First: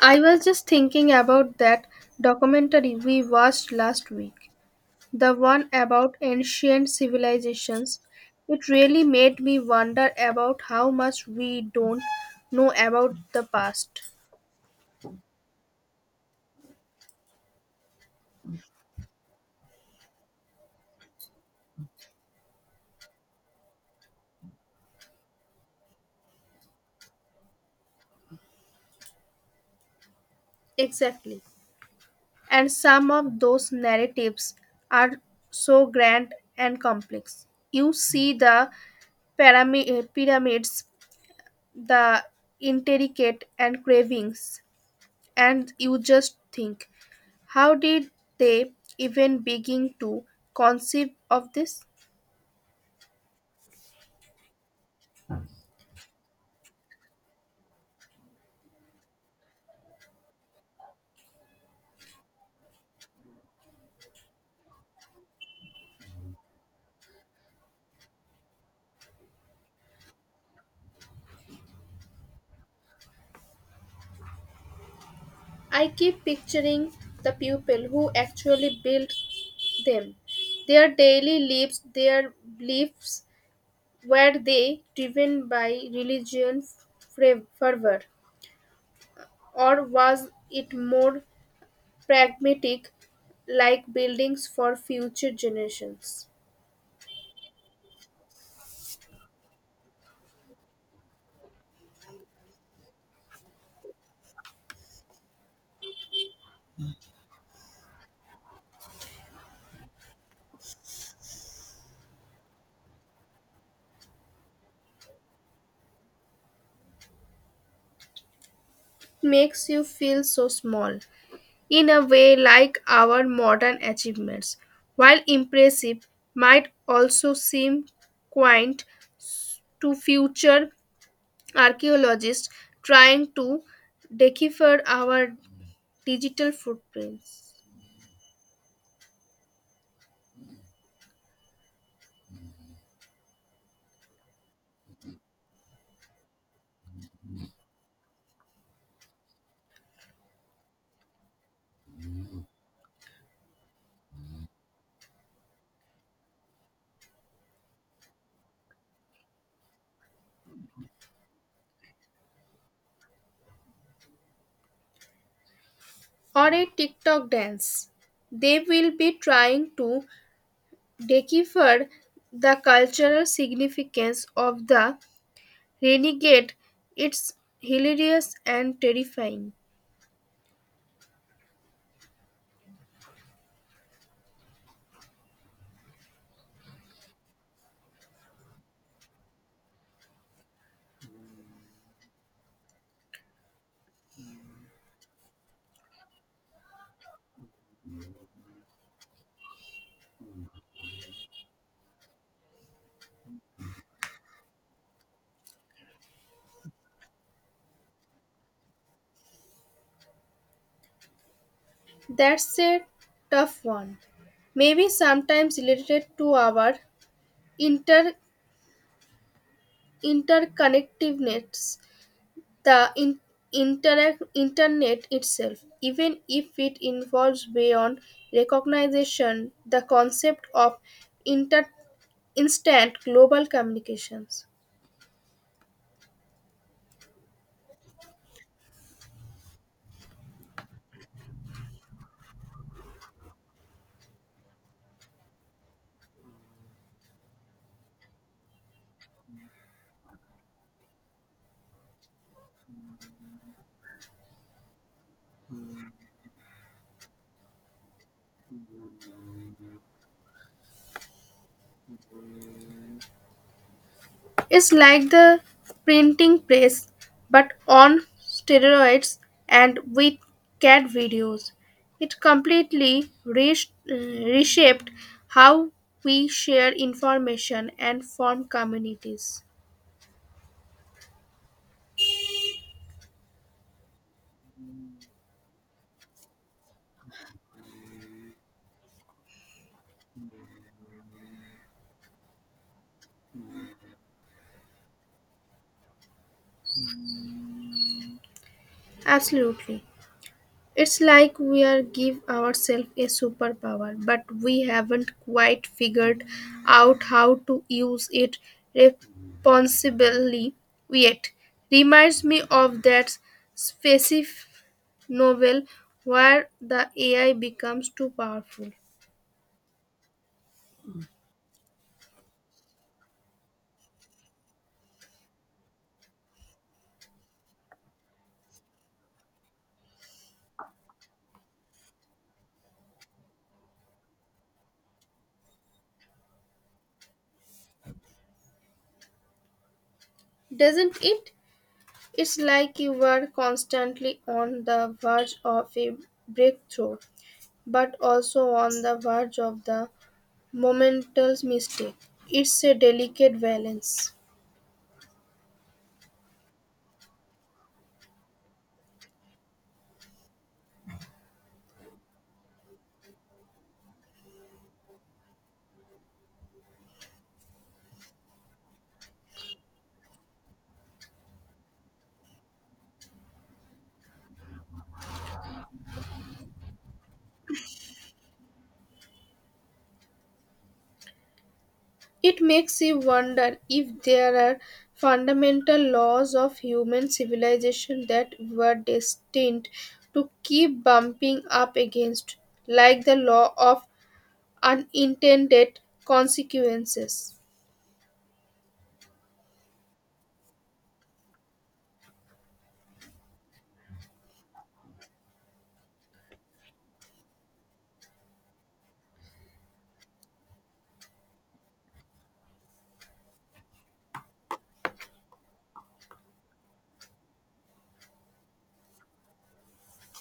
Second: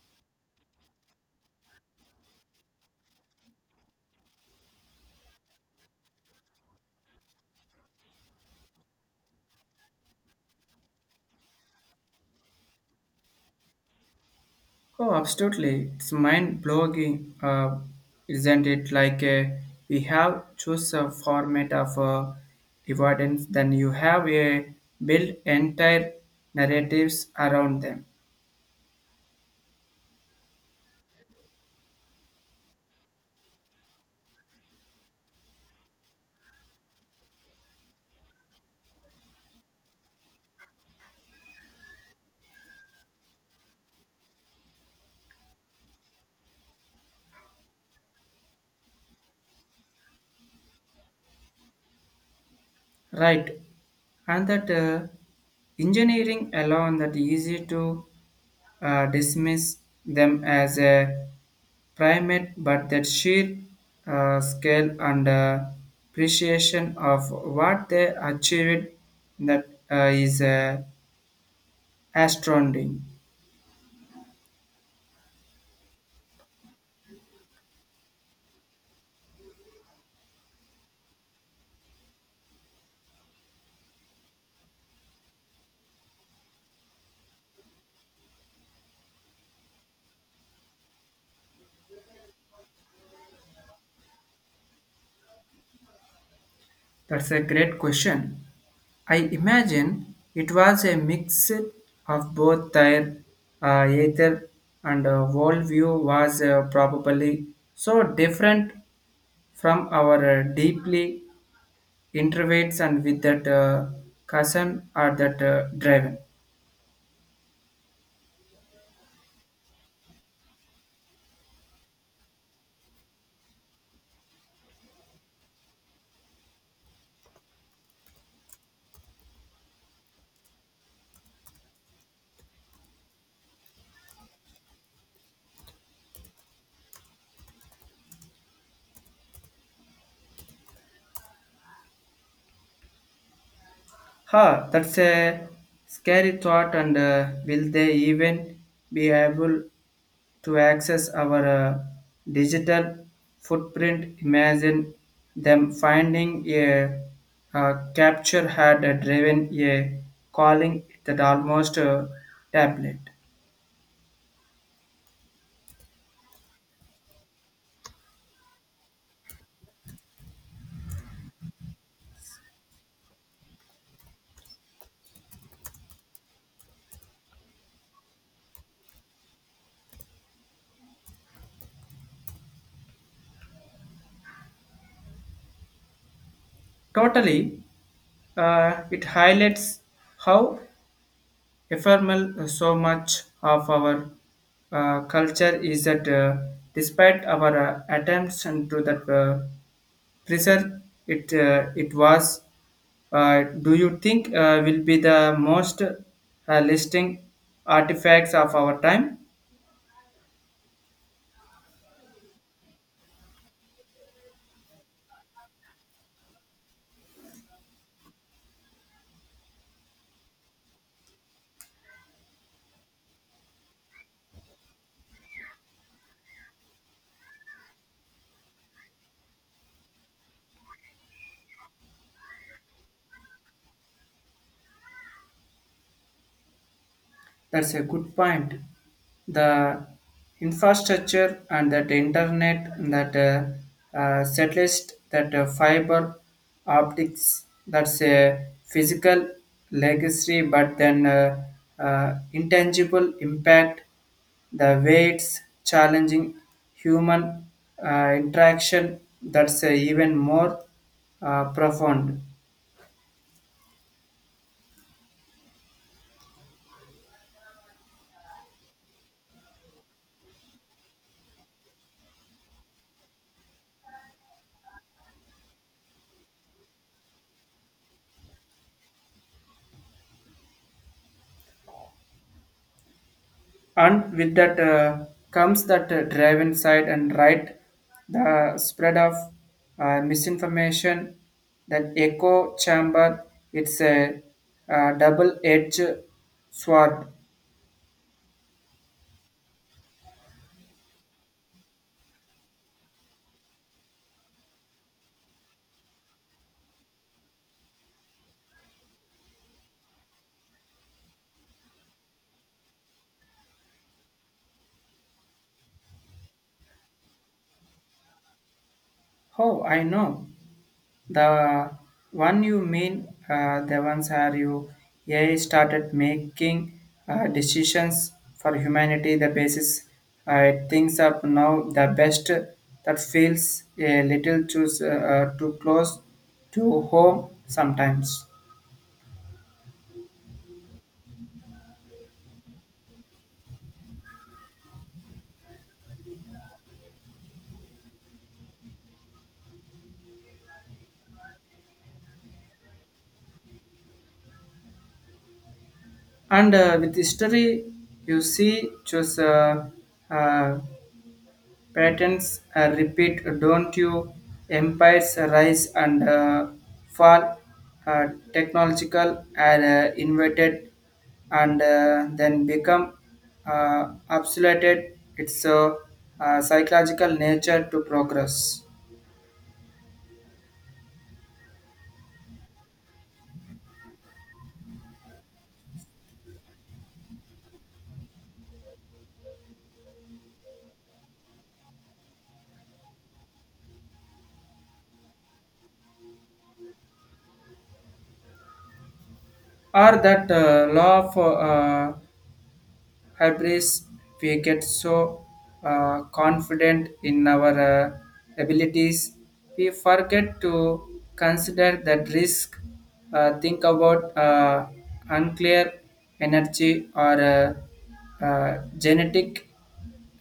I was just thinking about that documentary we watched last week, the one about ancient civilizations. It really made me wonder about how much we don't know about the past. Oh, absolutely. It's mind blowing, isn't it? Like we have choose a format of evidence, then you have a built entire narratives around them. Exactly. And some of those narratives are so grand and complex. You see the pyramids, the intricate and cravings, and you just think, how did they even begin to conceive of this? Right. And that engineering alone that easy to dismiss them as a primate, but that sheer scale and appreciation of what they achieved that is astounding. I keep picturing the people who actually built them, their daily lives, their beliefs. Were they driven by fervor, or was it more pragmatic, like buildings for future generations? That's a great question. I imagine it was a mix of both their ether and worldview was probably so different from our deeply introverts and with that cousin or that driven. Makes you feel so small, in a way, like our modern achievements. While impressive, might also seem quaint to future archaeologists trying to decipher our digital footprints. That's a scary thought, and will they even be able to access our digital footprint? Imagine them finding a, capture had driven a calling that almost a tablet. Or a TikTok dance. They will be trying to decipher the cultural significance of the renegade. It's hilarious and terrifying. Totally, it highlights how ephemeral, so much of our culture is that despite our attempts and to that preserve it, it was. Do you think will be the most listing artifacts of our time? That's a tough one. Maybe sometimes related to our inter interconnectedness, the in, interact internet itself. Even if it involves beyond recognition, the concept of inter, instant global communications. That's a good point. The infrastructure and that internet and that satellite, that fiber optics, that's a physical legacy, but then intangible impact, the weights challenging human interaction, that's even more profound. It's like the printing press, but on steroids and with cat videos. It completely reshaped how we share information and form communities. And with that comes that drive inside and right the spread of misinformation, that echo chamber, it's a, double edged sword. Absolutely. It's like we are give ourselves a superpower, but we haven't quite figured out how to use it responsibly yet. Reminds me of that specific novel where the AI becomes too powerful. Oh, I know. The one you mean, the ones are you AI started making decisions for humanity. The basis it thinks up now the best that feels a little too too close to home sometimes. Doesn't it? It's like you are constantly on the verge of a breakthrough, but also on the verge of the momentous mistake. It's a delicate balance. And with history, you see, just uh, patterns repeat, don't you? Empires rise and fall. Uh, technological are invented and then become obsolete. It's a psychological nature to progress. It makes you wonder if there are fundamental laws of human civilization that were destined to keep bumping up against, like the law of unintended consequences. Or that law of hubris we get so confident in our abilities we forget to consider that risk think about unclear energy or genetic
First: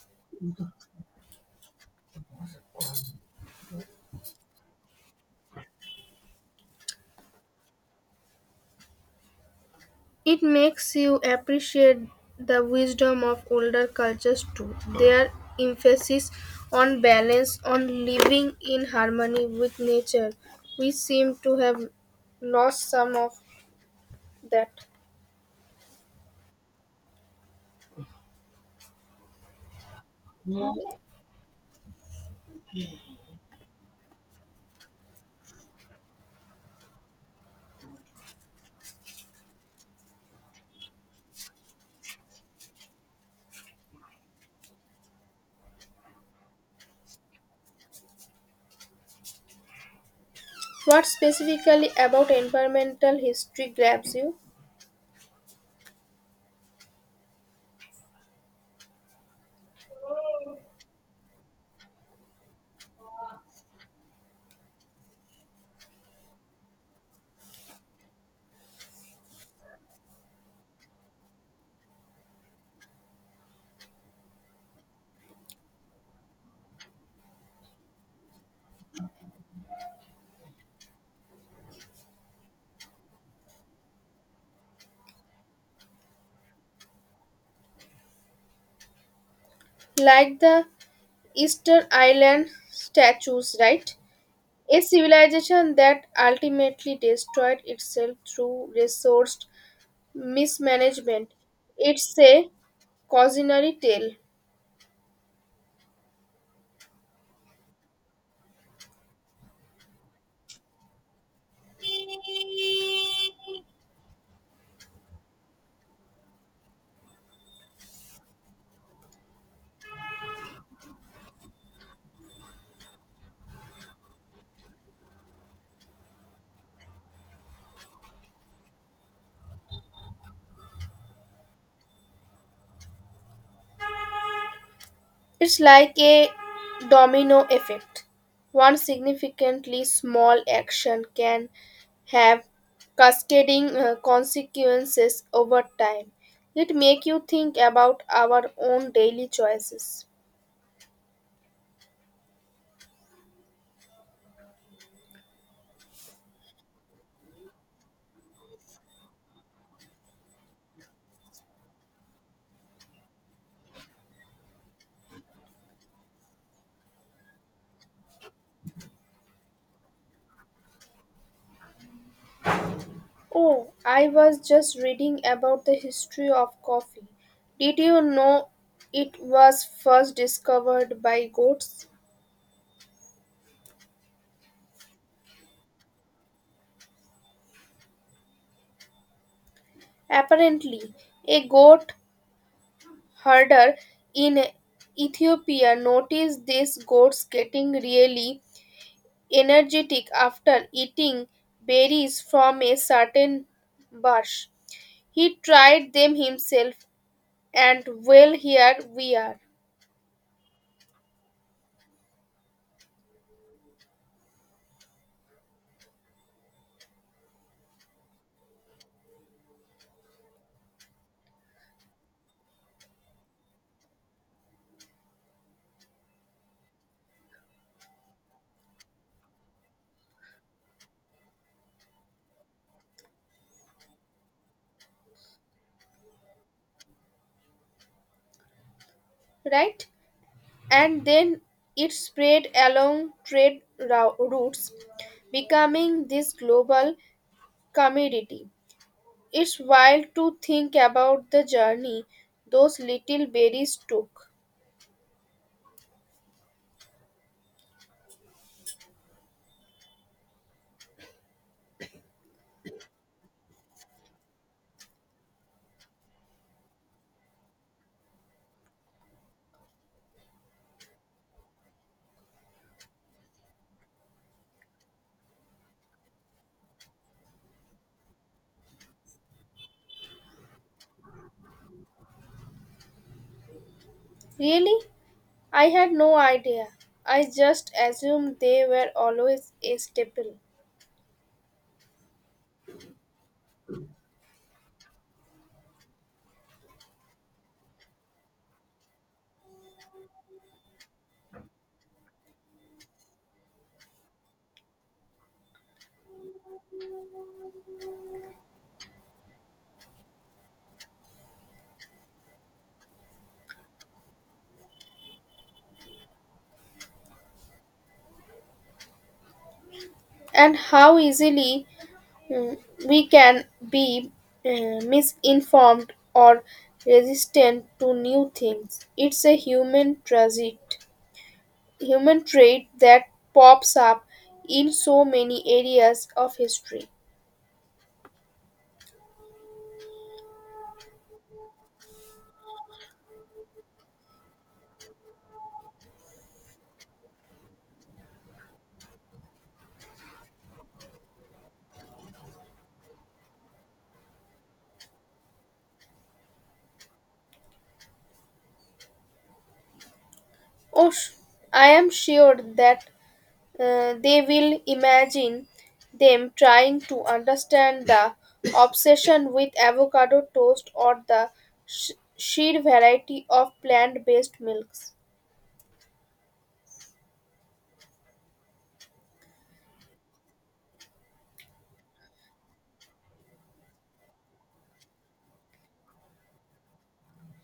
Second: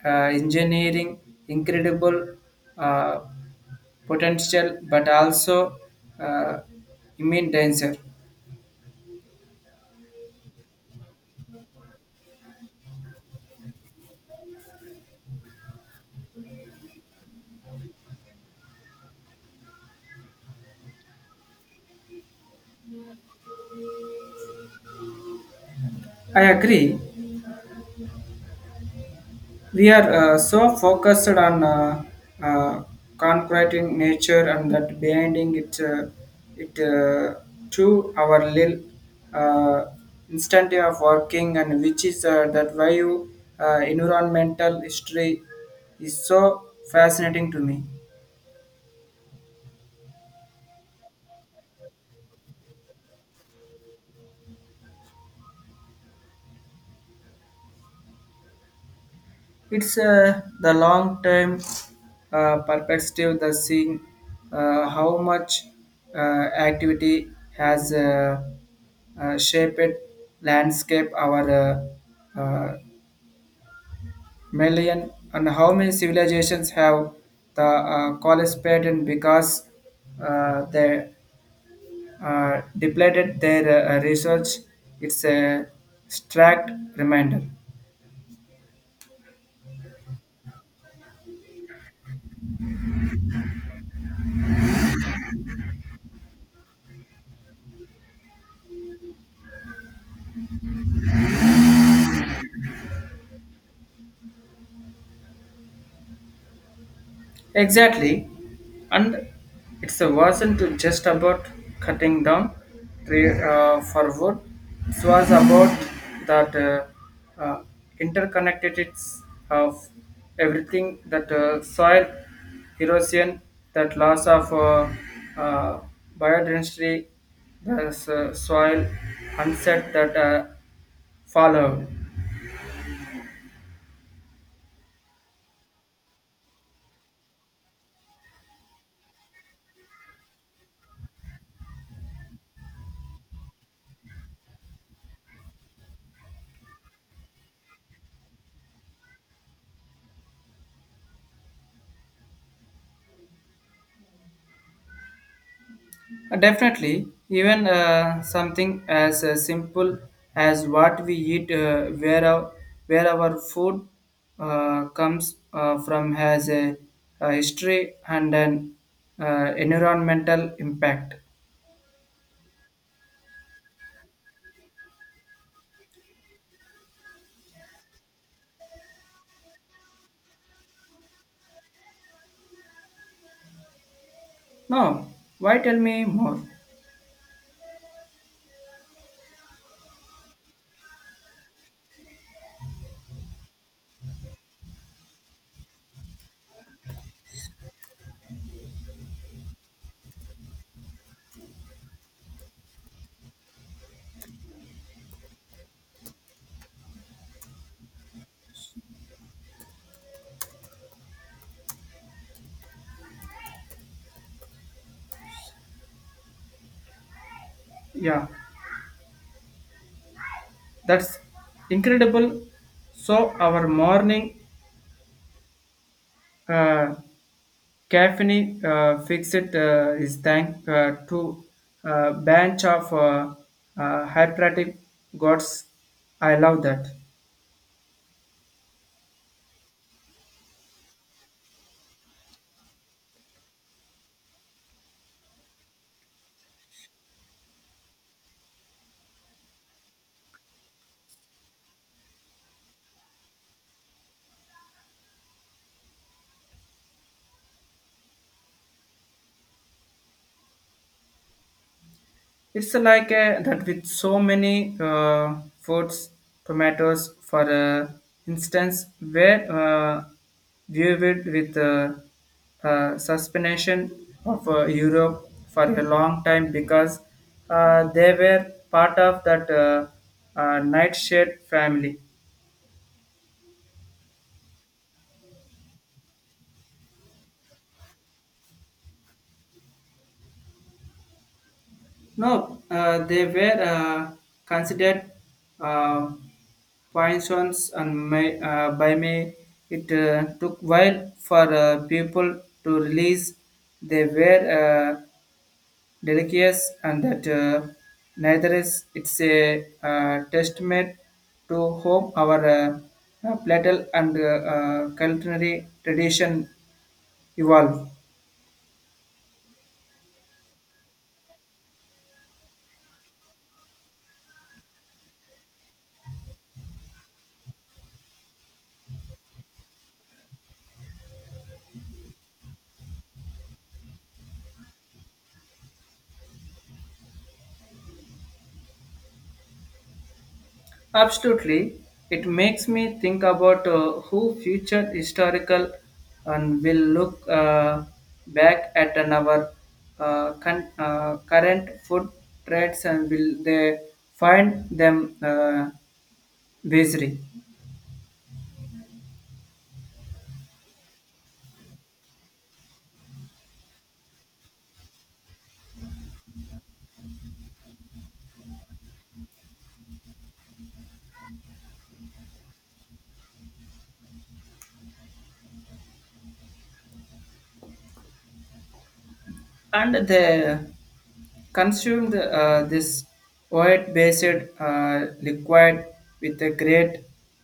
engineering incredible uh, potential but also uh, immune danger. It makes you appreciate the wisdom of older cultures too. Their emphasis on balance, on living in harmony with nature. We seem to have lost some of that. I agree we are so focused on uh, concreting nature and that binding it it to our little uh, instant way of working and which is that why you environmental history is so fascinating to me. What specifically about environmental history grabs you? It's the long term perspective, the seeing how much uh, activity has shaped landscape our uh, uh, million and how many civilizations have the participated because they depleted their research. It's a stark reminder. Like the Easter Island statues, right? A civilization that ultimately destroyed itself through resource mismanagement. It's a cautionary tale. Exactly. And it's a wasn't just about cutting down tree for wood. It was about that uh, interconnectedness of everything that soil erosion, that loss of uh, biodiversity, the soil onset that followed. It's like a domino effect. One significantly small action can have cascading consequences over time. It make you think about our own daily choices. Definitely, even something as simple as what we eat, where our food comes from, has a history and an environmental impact. Oh, I was just reading about the history of coffee. Did you know it was first discovered by goats? No, why tell me more? Apparently, a goat herder in Ethiopia noticed these goats getting really energetic after eating berries from a certain bush. He tried them himself, and well, here we are, Yeah, that's incredible. So, our morning uh, caffeine fixit is thank to a bunch of hyperative gods. I love that. right? And then it spread along routes, becoming this global commodity. It's wild to think about the journey those little berries took. It's like that with so many foods, tomatoes, for instance, where viewed with suspension of Europe for a long time because they were part of that nightshade family. Really? I had no idea. I just assumed they were always a staple. No, they were considered uh, poisons and may, by me. It took while for people to release. They were delicious and that neither is it's a testament to whom our platel and culinary tradition evolve. And how easily, mm, we can be misinformed or resistant to new things. It's a human trait that pops up in so many areas of history. Absolutely. It makes me think about who future historical and will look back at an our current food trends and will they find them bizarre. Oh, I am sure that they will imagine them trying to understand the obsession with avocado toast or the sheer variety of plant based milks, And they consumed this oil based liquid with a great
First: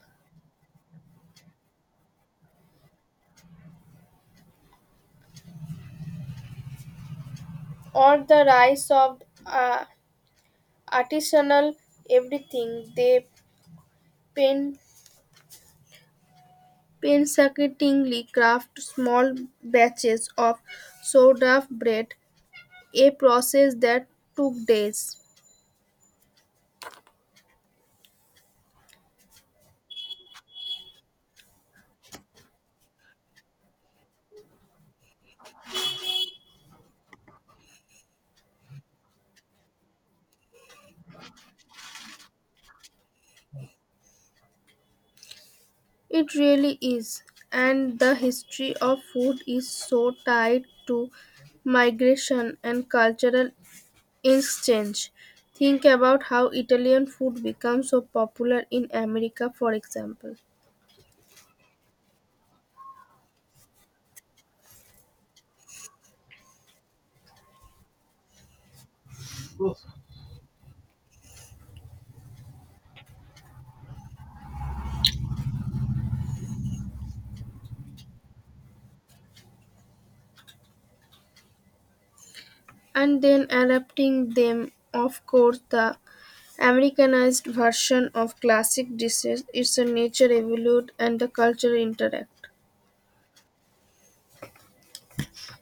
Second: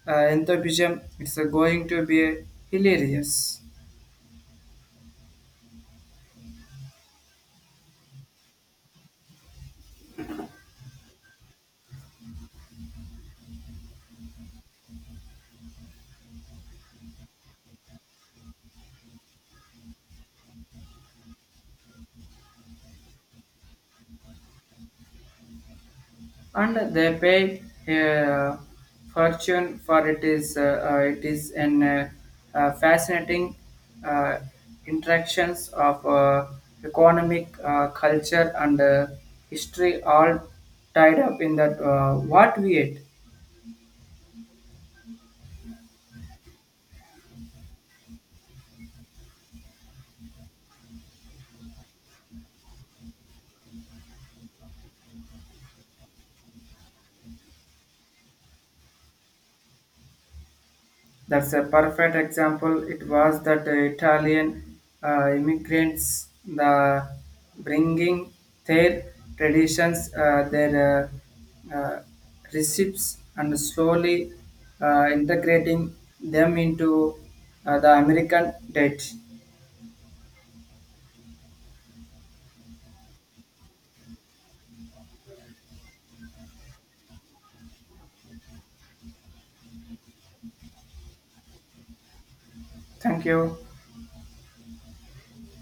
enthusiasm. It's going to be hilarious. or the rise of artisanal everything. They pain- painstakingly craft small batches of sourdough bread, a process that took days. And they pay a fortune for it is an fascinating uh, interactions of economic culture and history all tied up in that what we ate. It really is. And the history of food is so tied to migration and cultural exchange. Think about how Italian food became so popular in America, for example, That's a perfect example. It was that Italian immigrants, the bringing their traditions, their uh, uh, recipes, and slowly integrating them into the American diet. and then adapting them. Of course, the Americanized version of classic dishes is a nature evolved and the culture interact. Thank you.